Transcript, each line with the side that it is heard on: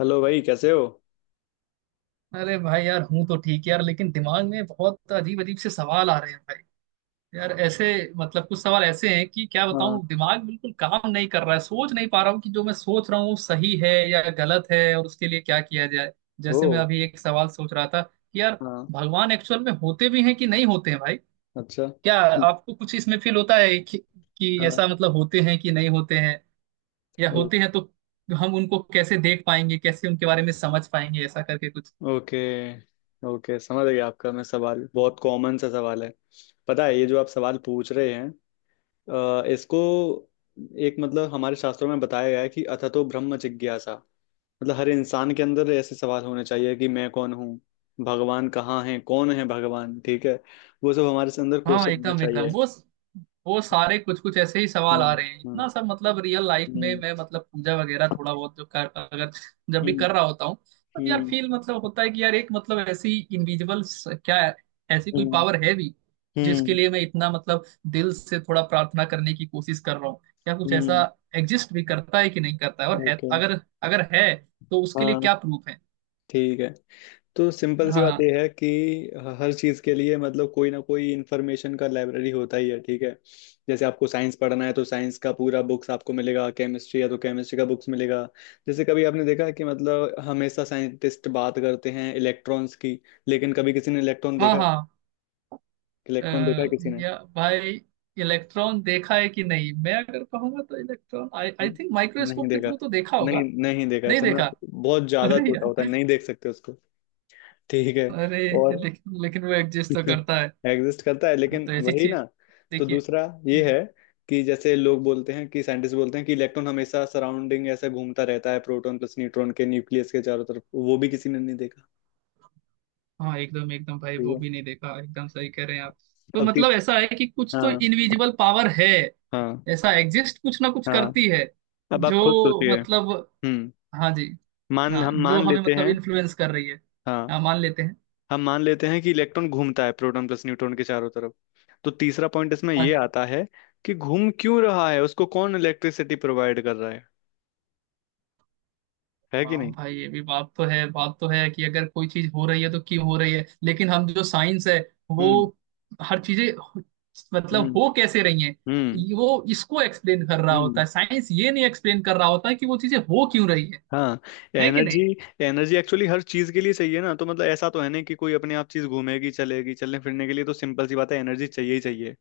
left: Hello भाई, कैसे हो?
right: अरे भाई, यार हूँ तो ठीक यार, लेकिन दिमाग में बहुत अजीब अजीब से सवाल आ रहे हैं भाई। यार ऐसे, मतलब कुछ सवाल ऐसे हैं कि क्या
left: हाँ।
right: बताऊँ, दिमाग बिल्कुल काम नहीं कर रहा है, सोच नहीं पा रहा हूँ कि जो मैं सोच रहा हूँ वो सही है या गलत है, और उसके लिए क्या किया जाए।
left: ओ।
right: जैसे मैं अभी एक सवाल सोच रहा था कि यार,
left: हाँ।
right: भगवान एक्चुअल में होते भी हैं कि नहीं होते हैं भाई?
left: अच्छा।
right: क्या आपको कुछ इसमें फील होता है कि
left: हाँ।
right: ऐसा मतलब होते हैं कि नहीं होते हैं? या
left: ओ।
right: होते हैं तो हम उनको कैसे देख पाएंगे, कैसे उनके बारे में समझ पाएंगे, ऐसा करके कुछ।
left: ओके। ओके, समझ गया आपका। मैं सवाल बहुत कॉमन सा सवाल है। पता है ये जो आप सवाल पूछ रहे हैं, इसको एक मतलब हमारे शास्त्रों में बताया गया है कि अथतो ब्रह्म जिज्ञासा। मतलब हर इंसान के अंदर ऐसे सवाल होने चाहिए कि मैं कौन हूँ, भगवान कहाँ है, कौन है भगवान? ठीक है। वो सब हमारे से अंदर
right: हाँ,
left: क्वेश्चन होना
right: एकदम एकदम
left: चाहिए।
right: वो सारे कुछ कुछ ऐसे ही सवाल आ
left: हम्म।
right: रहे हैं।
left: हम्म।
right: इतना सब, मतलब रियल लाइफ में
left: हम्म।
right: मैं मतलब पूजा वगैरह थोड़ा बहुत जो कर अगर जब भी
left: हम्म।
right: कर रहा होता हूँ, तब यार
left: हम्म।
right: फील मतलब होता है कि यार एक, मतलब ऐसी इंडिविजुअल क्या है, ऐसी कोई
left: हम्म।
right: पावर है भी जिसके
left: हम्म।
right: लिए मैं इतना मतलब दिल से थोड़ा प्रार्थना करने की कोशिश कर रहा हूँ? क्या कुछ ऐसा
left: हम्म।
right: एग्जिस्ट भी करता है कि नहीं करता है, और है
left: ओके।
right: अगर अगर है तो उसके लिए
left: हाँ,
right: क्या प्रूफ है?
left: ठीक है। तो सिंपल सी बात
right: हाँ,
left: यह है कि हर चीज़ के लिए मतलब कोई ना कोई इन्फॉर्मेशन का लाइब्रेरी होता ही है, ठीक है। जैसे आपको साइंस पढ़ना है तो साइंस का पूरा बुक्स आपको मिलेगा, केमिस्ट्री है तो केमिस्ट्री का बुक्स मिलेगा। जैसे कभी आपने देखा कि मतलब हमेशा साइंटिस्ट बात करते हैं इलेक्ट्रॉन्स की, लेकिन कभी किसी ने इलेक्ट्रॉन
right: हाँ,
left: देखा है?
right: हाँ, अ,
left: इलेक्ट्रॉन देखा है किसी ने?
right: या भाई, इलेक्ट्रॉन देखा है कि नहीं मैं अगर कहूंगा तो इलेक्ट्रॉन आई आई थिंक
left: नहीं
right: माइक्रोस्कोप के
left: देखा।
right: थ्रू तो देखा
left: नहीं,
right: होगा।
left: नहीं देखा,
right: नहीं
left: इतना
right: देखा,
left: बहुत ज़्यादा
right: अरे
left: छोटा होता है,
right: यार!
left: नहीं देख सकते उसको। ठीक है।
right: अरे,
left: और
right: लेकिन लेकिन वो एग्जिस्ट तो करता है।
left: एग्जिस्ट करता है,
right: हाँ,
left: लेकिन
right: तो ऐसी
left: वही
right: चीज,
left: ना। तो
right: देखिए।
left: दूसरा ये है कि जैसे लोग बोलते हैं कि साइंटिस्ट बोलते हैं कि इलेक्ट्रॉन हमेशा सराउंडिंग ऐसा घूमता रहता है, प्रोटॉन प्लस न्यूट्रॉन के न्यूक्लियस के चारों तरफ। वो भी किसी ने नहीं देखा।
right: हाँ, एकदम एकदम भाई,
left: ठीक
right: वो
left: है।
right: भी नहीं देखा, एकदम सही कह रहे हैं आप। तो
left: अब
right: मतलब
left: 30।
right: ऐसा है कि कुछ तो
left: हाँ।
right: इनविजिबल पावर है,
left: हाँ।
right: ऐसा एग्जिस्ट कुछ ना कुछ
left: हाँ।
right: करती है,
left: अब आप खुद
right: जो
left: सोचिए।
right: मतलब,
left: हम्म।
right: हाँ जी,
left: मान
right: हाँ,
left: हम
right: जो
left: मान
right: हमें
left: लेते
right: मतलब
left: हैं।
right: इन्फ्लुएंस कर रही है,
left: हाँ।
right: हाँ मान लेते हैं।
left: हम मान लेते हैं कि इलेक्ट्रॉन घूमता है प्रोटॉन प्लस न्यूट्रॉन के चारों तरफ। तो तीसरा पॉइंट इसमें
right: हाँ
left: ये
right: जी।
left: आता है कि घूम क्यों रहा है, उसको कौन इलेक्ट्रिसिटी प्रोवाइड कर रहा है कि
right: हाँ
left: नहीं।
right: भाई, ये भी बात तो है, बात तो है कि अगर कोई चीज हो रही है तो क्यों हो रही है, लेकिन हम जो साइंस है, वो
left: हम्म।
right: हर चीजें मतलब
left: हम्म।
right: हो कैसे रही हैं,
left: हम्म।
right: वो इसको एक्सप्लेन कर रहा होता
left: हम्म।
right: है, साइंस ये नहीं एक्सप्लेन कर रहा होता है कि वो चीजें हो क्यों रही है
left: हाँ।
right: है कि
left: एनर्जी।
right: नहीं।
left: एनर्जी एक्चुअली हर चीज के लिए चाहिए ना, तो मतलब ऐसा तो है नहीं कि कोई अपने आप चीज घूमेगी चलेगी। चलने फिरने के लिए तो सिंपल सी बात है, एनर्जी चाहिए ही चाहिए।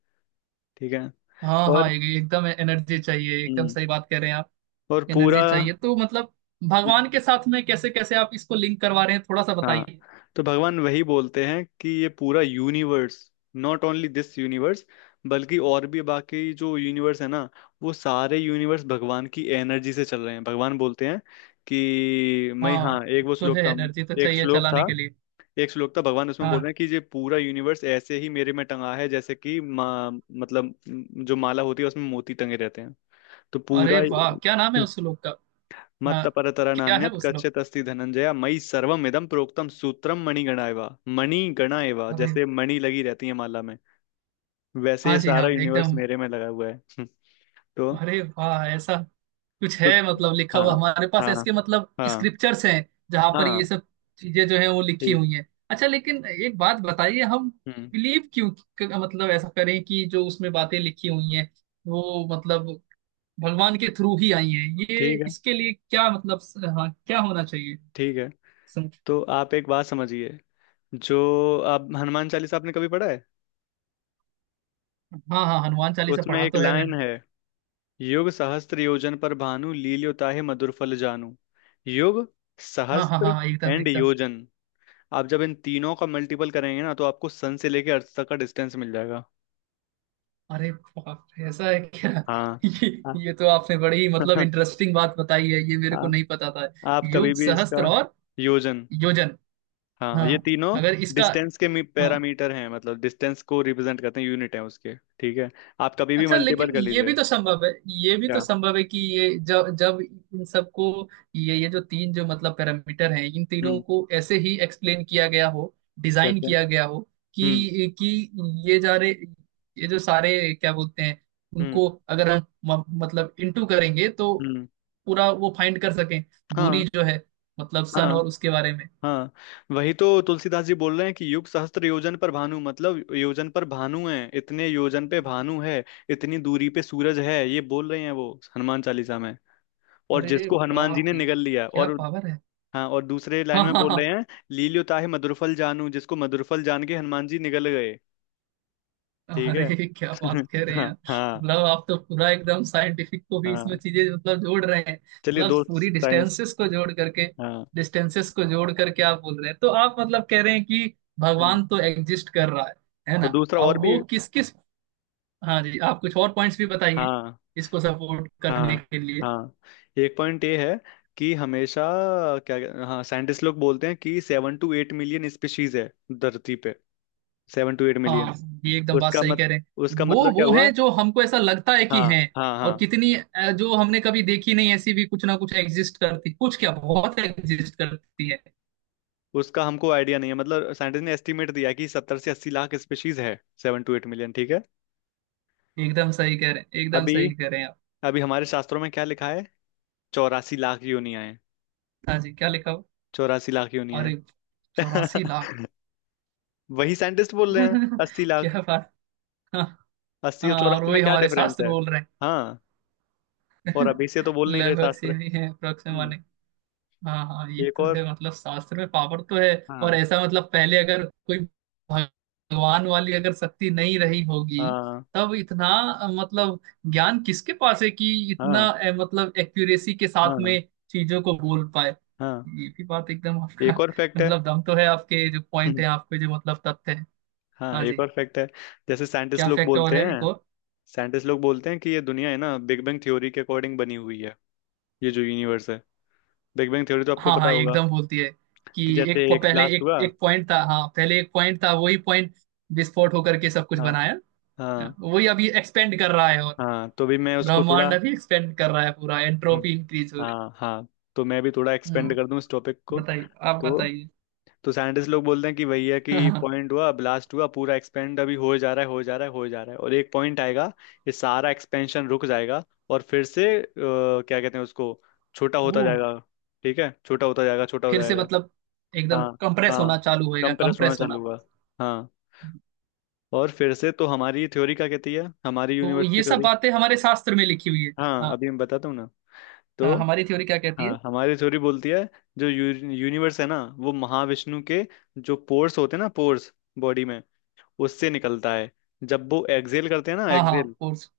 left: ठीक है।
right: हाँ, हाँ,
left: और
right: एकदम एनर्जी चाहिए, एकदम
left: हम्म
right: सही बात कह रहे हैं आप।
left: पूरा।
right: एनर्जी चाहिए तो मतलब, भगवान के साथ में कैसे कैसे आप इसको लिंक करवा रहे हैं, थोड़ा सा
left: हाँ,
right: बताइए।
left: तो भगवान वही बोलते हैं कि ये पूरा universe, not only this universe, बल्कि और भी बाकी जो यूनिवर्स है ना, वो सारे यूनिवर्स भगवान की एनर्जी से चल रहे हैं। भगवान बोलते हैं कि मैं, हाँ,
right: हाँ,
left: एक वो
right: तो
left: श्लोक
right: है,
left: था।
right: एनर्जी तो
left: एक
right: चाहिए
left: श्लोक था।
right: चलाने के लिए।
left: भगवान उसमें बोल रहे
right: हाँ
left: हैं कि ये पूरा यूनिवर्स ऐसे ही मेरे में टंगा है, जैसे कि मतलब जो माला होती है उसमें मोती टंगे रहते हैं। तो पूरा।
right: अरे वाह! क्या नाम है
left: हम्म।
right: उस लोग का?
left: मत्त
right: हाँ,
left: परतरा
right: क्या है
left: नान्यत्
right: वो श्लोक?
left: कच्चित् अस्ति धनंजया मयि सर्वम इदम प्रोक्तम सूत्रम मणिगणा एवा। मणिगणा एवा,
right: अरे,
left: जैसे मणि लगी रहती है माला में, वैसे
right: हाँ
left: ये
right: जी,
left: सारा
right: हाँ
left: यूनिवर्स
right: एकदम।
left: मेरे में लगा हुआ है। हम्म। तो
right: अरे वाह! ऐसा कुछ है
left: तो
right: मतलब लिखा
left: हाँ।
right: हुआ हमारे पास,
left: हाँ।
right: इसके मतलब
left: हाँ।
right: स्क्रिप्चर्स हैं जहां पर
left: हाँ।
right: ये सब चीजें जो हैं वो लिखी
left: ठीक।
right: हुई हैं। अच्छा, लेकिन एक बात बताइए, हम
left: हम्म
right: बिलीव क्यों, मतलब ऐसा करें कि जो उसमें बातें लिखी हुई हैं, वो मतलब भगवान के थ्रू ही आई हैं, ये
left: ठीक है।
right: इसके लिए क्या मतलब? हाँ, क्या होना चाहिए।
left: ठीक है।
right: सं-
left: तो आप एक बात समझिए। जो आप हनुमान चालीसा आपने कभी पढ़ा है?
right: हाँ, हाँ, हनुमान चालीसा
left: उसमें
right: पढ़ा
left: एक
right: तो है
left: लाइन
right: मैंने।
left: है, युग सहस्त्र योजन पर भानु लील्योताहे मधुर फल जानू। युग,
right: हाँ, हाँ, हाँ,
left: सहस्त्र
right: हाँ, एकदम
left: एंड
right: एकदम।
left: योजन। आप जब इन तीनों का मल्टीपल करेंगे ना, तो आपको सन से लेके अर्थ तक का डिस्टेंस मिल जाएगा।
right: अरे बाप रे! ऐसा है क्या?
left: हाँ।
right: ये
left: आ,
right: ये तो आपने बड़ी मतलब इंटरेस्टिंग बात बताई है, ये मेरे को
left: आ,
right: नहीं पता था।
left: आप कभी
right: युग
left: भी इसका
right: सहस्त्र और
left: योजन।
right: योजन।
left: हाँ,
right: हाँ,
left: ये तीनों
right: अगर इसका,
left: डिस्टेंस के
right: हाँ।
left: पैरामीटर हैं, मतलब डिस्टेंस को रिप्रेजेंट करते हैं, यूनिट है उसके, ठीक है। आप कभी भी
right: अच्छा,
left: मल्टीपल
right: लेकिन
left: कर
right: ये
left: लीजिए।
right: भी तो संभव है, ये भी तो
left: क्या।
right: संभव है कि ये जब जब इन सबको, ये जो तीन जो मतलब पैरामीटर हैं, इन तीनों
left: हम्म।
right: को ऐसे ही एक्सप्लेन किया गया हो, डिजाइन
left: कहते हैं।
right: किया गया हो,
left: हम्म।
right: कि ये जा रहे, ये जो सारे क्या बोलते हैं,
left: हम्म।
right: उनको अगर हम मतलब इंटू करेंगे तो
left: हम्म।
right: पूरा वो फाइंड कर सकें, दूरी
left: हाँ।
right: जो है मतलब सन
left: हाँ।
right: और उसके बारे में।
left: हाँ। वही तो तुलसीदास जी बोल रहे हैं कि युग सहस्त्र योजन पर भानु, मतलब योजन पर भानु है, इतने योजन पे भानु है, इतनी दूरी पे सूरज है, ये बोल रहे हैं वो, हनुमान चालीसा में। और
right: अरे
left: जिसको
right: वाह!
left: हनुमान जी ने
right: ये
left: निगल लिया।
right: क्या
left: और
right: पावर है!
left: हाँ, और दूसरे लाइन
right: हाँ,
left: में
right: हाँ, हाँ,
left: बोल रहे हैं लील्यो ताहि मधुरफल जानू, जिसको मधुरफल जान के हनुमान जी निगल गए। ठीक है।
right: अरे क्या बात कह रहे हैं
left: हाँ।
right: यार,
left: हाँ।
right: मतलब आप तो पूरा एकदम साइंटिफिक को भी इसमें
left: हाँ।
right: चीजें मतलब जोड़ रहे हैं,
left: चलिए,
right: मतलब
left: दो
right: पूरी
left: साइंस।
right: डिस्टेंसेस को जोड़ करके,
left: हाँ।
right: डिस्टेंसेस को जोड़ करके आप बोल रहे हैं, तो आप मतलब कह रहे हैं कि
left: हम्म।
right: भगवान तो एग्जिस्ट कर रहा है
left: तो
right: ना?
left: दूसरा और
right: अब
left: भी।
right: वो किस किस, हाँ जी, आप कुछ और पॉइंट्स भी बताइए
left: हाँ।
right: इसको सपोर्ट करने
left: हाँ।
right: के लिए।
left: हाँ। एक पॉइंट ये है कि हमेशा, क्या, हाँ, साइंटिस्ट लोग बोलते हैं कि 7 to 8 मिलियन स्पीशीज है धरती पे। 7 to 8 मिलियन।
right: हाँ, ये एकदम बात
left: उसका
right: सही कह
left: मत
right: रहे हैं।
left: उसका
right: वो
left: मतलब क्या
right: वो
left: हुआ?
right: हैं जो हमको ऐसा लगता है कि
left: हाँ।
right: हैं,
left: हाँ।
right: और
left: हाँ।
right: कितनी जो हमने कभी देखी नहीं ऐसी भी कुछ ना कुछ एग्जिस्ट करती, कुछ क्या, बहुत एग्जिस्ट करती है।
left: उसका हमको आइडिया नहीं है, मतलब साइंटिस्ट ने एस्टिमेट दिया कि 70 से 80 लाख स्पीशीज है, 7 to 8 मिलियन, ठीक है।
right: एकदम सही कह रहे हैं, एकदम
left: अभी,
right: सही कह रहे हैं आप।
left: अभी हमारे शास्त्रों में क्या लिखा है? 84 लाख योनियां हैं।
right: हाँ जी, क्या लिखा हो?
left: 84 लाख योनियां
right: अरे, 84 लाख!
left: हैं। वही साइंटिस्ट बोल रहे हैं 80 लाख।
right: क्या बात! हाँ,
left: 80 और
right: हाँ, और
left: 84 में
right: वही
left: क्या
right: हमारे
left: डिफरेंस
right: शास्त्र
left: है?
right: बोल रहे हैं।
left: हाँ। और अभी से तो बोल नहीं रहे
right: लगभग
left: शास्त्र।
right: सेम ही है अप्रोक्स
left: हम्म
right: माने। हाँ, हाँ, ये
left: एक
right: तो
left: और।
right: है, मतलब शास्त्र में पावर तो है। और
left: हाँ।
right: ऐसा मतलब पहले अगर कोई भगवान वाली अगर शक्ति नहीं रही होगी,
left: हाँ।
right: तब इतना मतलब ज्ञान किसके पास है कि इतना
left: हाँ।
right: मतलब एक्यूरेसी के साथ
left: हाँ।
right: में चीजों को बोल पाए,
left: हाँ,
right: ये भी बात एकदम आपका,
left: एक और फैक्ट है।
right: मतलब दम तो है आपके जो पॉइंट
left: हम्म,
right: है, आपके जो मतलब तथ्य है।
left: हाँ,
right: हाँ
left: एक
right: जी,
left: और फैक्ट है। जैसे
right: क्या फैक्ट और है, एक और?
left: साइंटिस्ट लोग बोलते हैं कि ये दुनिया है ना, बिग बैंग थ्योरी के अकॉर्डिंग बनी हुई है। ये जो यूनिवर्स है, बिग बैंग थ्योरी तो आपको
right: हाँ,
left: पता
right: हाँ, ये
left: होगा,
right: एकदम बोलती है कि
left: कि जैसे एक
right: पहले
left: ब्लास्ट
right: एक
left: हुआ।
right: एक पॉइंट था, हाँ पहले एक पॉइंट था, वही पॉइंट विस्फोट होकर के सब कुछ
left: हाँ।
right: बनाया। हाँ,
left: हाँ।
right: वही अभी एक्सपेंड कर रहा है, और
left: हाँ। तो भी मैं उसको थोड़ा।
right: ब्रह्मांड अभी एक्सपेंड कर रहा है पूरा,
left: हम्म,
right: एंट्रोपी इंक्रीज हो रही।
left: हाँ। हाँ, तो मैं भी थोड़ा एक्सपेंड
right: हम्म,
left: कर दूं इस टॉपिक को।
right: बताइए, आप
left: तो
right: बताइए।
left: तो साइंटिस्ट लोग बोलते हैं कि भैया कि पॉइंट हुआ, ब्लास्ट हुआ, पूरा एक्सपेंड अभी हो जा रहा है, हो जा रहा है, हो जा रहा है, और एक पॉइंट आएगा, ये सारा एक्सपेंशन रुक जाएगा। और फिर से क्या कहते हैं उसको, छोटा
right: ओ,
left: होता जाएगा। ठीक है, छोटा होता जाएगा, छोटा
right: फिर
left: होता
right: से
left: जाएगा।
right: मतलब एकदम
left: हाँ।
right: कंप्रेस
left: हाँ।
right: होना चालू होएगा,
left: कंप्रेस होना
right: कंप्रेस होना।
left: चालू हुआ। हाँ, और फिर से तो हमारी थ्योरी क्या कहती है, हमारी
right: तो
left: यूनिवर्स की
right: ये सब
left: थ्योरी?
right: बातें हमारे शास्त्र में लिखी हुई है?
left: हाँ,
right: हाँ,
left: अभी मैं बताता हूँ ना। तो
right: हाँ, हमारी थ्योरी क्या कहती है?
left: हाँ, हमारी थ्योरी बोलती है, जो यूनिवर्स है ना, वो महाविष्णु के जो पोर्स होते हैं ना, पोर्स, बॉडी में, उससे निकलता है। जब वो एक्सहेल करते हैं ना,
right: हाँ, हाँ,
left: एक्सहेल,
right: फोर्स।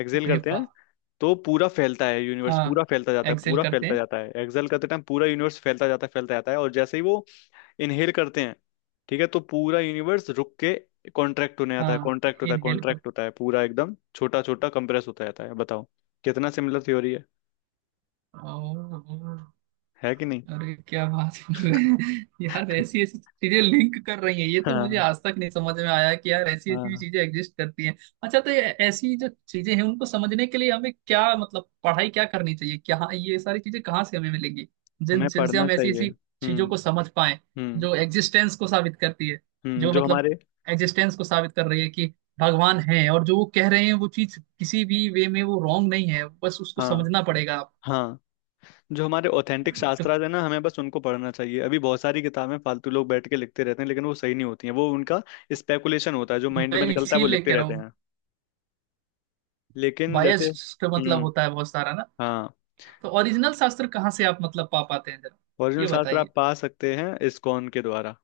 left: एक्सहेल
right: अरे
left: करते हैं,
right: वाह!
left: तो पूरा फैलता है यूनिवर्स,
right: हाँ,
left: पूरा फैलता जाता है,
right: एक्सेल
left: पूरा
right: करते
left: फैलता
right: हैं।
left: जाता है, एक्सहेल करते टाइम पूरा यूनिवर्स फैलता जाता है, फैलता जाता है। और जैसे ही वो इनहेल करते हैं, ठीक है, तो पूरा यूनिवर्स रुक के कॉन्ट्रैक्ट होने आता है,
right: हाँ,
left: कॉन्ट्रैक्ट होता है,
right: इनहेल
left: कॉन्ट्रैक्ट
right: करते।
left: होता है, पूरा एकदम छोटा छोटा कंप्रेस होता जाता है। बताओ कितना सिमिलर थ्योरी है
right: ओह, ओह।
left: है कि नहीं?
right: अरे क्या बात कर रहे हैं यार, ऐसी ऐसी चीजें लिंक कर रही हैं, ये तो मुझे
left: हाँ।
right: आज तक नहीं समझ में आया कि यार ऐसी ऐसी भी
left: हाँ।
right: चीजें एग्जिस्ट करती हैं। अच्छा, तो ये, ऐसी जो चीजें हैं उनको समझने के लिए हमें क्या मतलब पढ़ाई क्या करनी चाहिए, क्या ये सारी चीजें कहाँ से हमें मिलेंगी, जिन
left: हमें
right: जिनसे
left: पढ़ना
right: हम ऐसी
left: चाहिए।
right: ऐसी
left: हम्म।
right: चीजों को समझ पाए,
left: हम्म।
right: जो एग्जिस्टेंस को साबित करती है,
left: हम्म।
right: जो
left: जो
right: मतलब
left: हमारे
right: एग्जिस्टेंस को साबित कर रही है कि भगवान है, और जो वो कह रहे हैं वो चीज किसी भी वे में वो रॉन्ग नहीं है, बस उसको
left: हाँ।
right: समझना पड़ेगा आप।
left: हाँ, जो हमारे ऑथेंटिक
right: तो
left: शास्त्रार्थ है ना, हमें बस उनको पढ़ना चाहिए। अभी बहुत सारी किताबें फालतू लोग बैठ के लिखते रहते हैं, लेकिन वो सही नहीं होती हैं। वो उनका स्पेकुलेशन होता है, जो माइंड
right: मैं
left: में निकलता है वो
right: इसीलिए
left: लिखते
right: कह रहा
left: रहते
right: हूँ,
left: हैं। लेकिन जैसे,
right: बायस्ड का मतलब
left: हम्म,
right: होता है बहुत सारा ना।
left: हाँ,
right: तो ओरिजिनल शास्त्र कहाँ से आप मतलब पा पाते हैं जरा,
left: ओरिजिनल
right: ये
left: शास्त्र
right: बताइए?
left: आप पा सकते हैं इस्कॉन के द्वारा।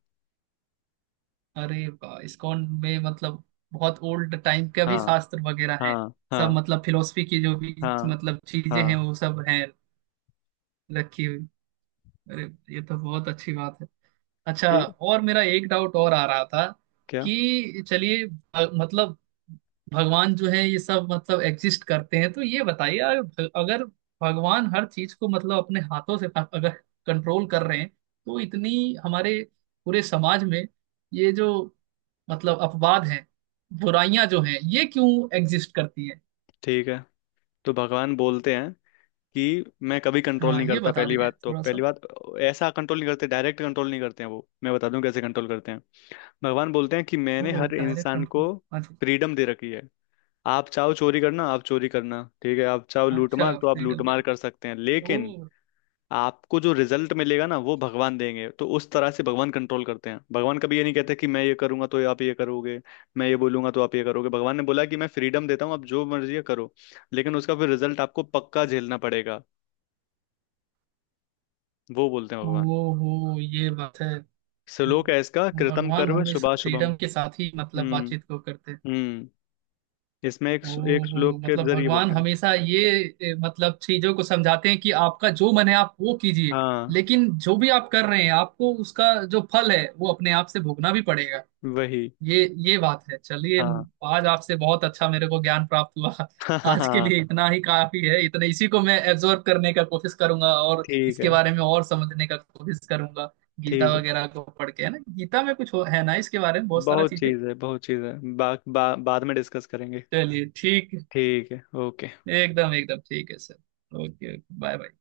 right: अरे इस्कॉन में मतलब बहुत ओल्ड टाइम का भी
left: हाँ।
right: शास्त्र वगैरह है,
left: हाँ।
right: सब
left: हाँ।
right: मतलब फिलोसफी की जो भी
left: हाँ।
right: मतलब चीजें हैं
left: हाँ,
right: वो सब हैं रखी हुई। अरे, ये तो बहुत अच्छी बात है। अच्छा,
left: ये,
right: और मेरा एक डाउट और आ रहा था
left: क्या,
right: कि चलिए, मतलब भगवान जो है ये सब मतलब एग्जिस्ट करते हैं, तो ये बताइए अगर अगर भगवान हर चीज को मतलब अपने हाथों से, अगर कंट्रोल कर रहे हैं, तो इतनी हमारे पूरे समाज में ये जो मतलब अपवाद हैं, बुराइयां जो हैं, ये क्यों एग्जिस्ट करती हैं?
left: ठीक है। तो भगवान बोलते हैं कि मैं कभी कंट्रोल
right: हाँ,
left: नहीं
right: ये
left: करता,
right: बता
left: पहली
right: दीजिए
left: बात, तो
right: थोड़ा सा।
left: पहली बात ऐसा कंट्रोल नहीं करते, डायरेक्ट कंट्रोल नहीं करते हैं वो। मैं बता दूं कैसे कंट्रोल करते हैं। भगवान बोलते हैं कि मैंने
right: ओ,
left: हर
right: डायरेक्ट
left: इंसान को
right: कंट्रोल। अच्छा,
left: फ्रीडम दे रखी है। आप चाहो चोरी करना, आप चोरी करना, ठीक है, आप चाहो
right: अच्छा,
left: लूटमार तो आप
right: फ्रीडम दे।
left: लूटमार कर सकते हैं, लेकिन
right: ओ,
left: आपको जो रिजल्ट मिलेगा ना, वो भगवान देंगे। तो उस तरह से भगवान कंट्रोल करते हैं। भगवान कभी ये नहीं कहते कि मैं ये करूंगा तो आप ये करोगे, मैं ये बोलूंगा तो आप ये करोगे। भगवान ने बोला कि मैं फ्रीडम देता हूँ, आप जो मर्जी है करो, लेकिन उसका फिर रिजल्ट आपको पक्का झेलना पड़ेगा, वो बोलते हैं
right: ओ,
left: भगवान।
right: हो, ये बात है।
left: श्लोक है इसका, कृतम
right: भगवान
left: कर्म
right: हमेशा
left: शुभाशुभम।
right: फ्रीडम के साथ ही मतलब
left: हम्म।
right: बातचीत को करते हैं।
left: हम्म। इसमें एक, एक
right: ओहो,
left: श्लोक के
right: मतलब
left: जरिए
right: भगवान
left: बोलते हैं।
right: हमेशा ये मतलब चीजों को समझाते हैं कि आपका जो मन है आप वो कीजिए,
left: हाँ,
right: लेकिन जो भी आप कर रहे हैं आपको उसका जो फल है वो अपने आप से भोगना भी पड़ेगा।
left: वही।
right: ये ये बात है, चलिए।
left: हाँ।
right: आज आपसे बहुत अच्छा मेरे को ज्ञान प्राप्त हुआ।
left: हाँ। हाँ।
right: आज के
left: हाँ।
right: लिए इतना ही काफी है, इतने इसी को मैं एब्जॉर्ब करने का कोशिश करूंगा, और
left: ठीक
right: इसके
left: है।
right: बारे में और समझने का कोशिश करूंगा। गीता
left: ठीक है,
right: वगैरह को पढ़ के, है ना, गीता में कुछ हो, है ना, इसके बारे में बहुत सारा
left: बहुत
right: चीजें।
left: चीज है, बहुत चीज है, बा, बा, बाद में डिस्कस करेंगे।
right: चलिए ठीक है,
left: ठीक है, ओके।
right: एकदम एकदम ठीक है सर। Okay, bye bye.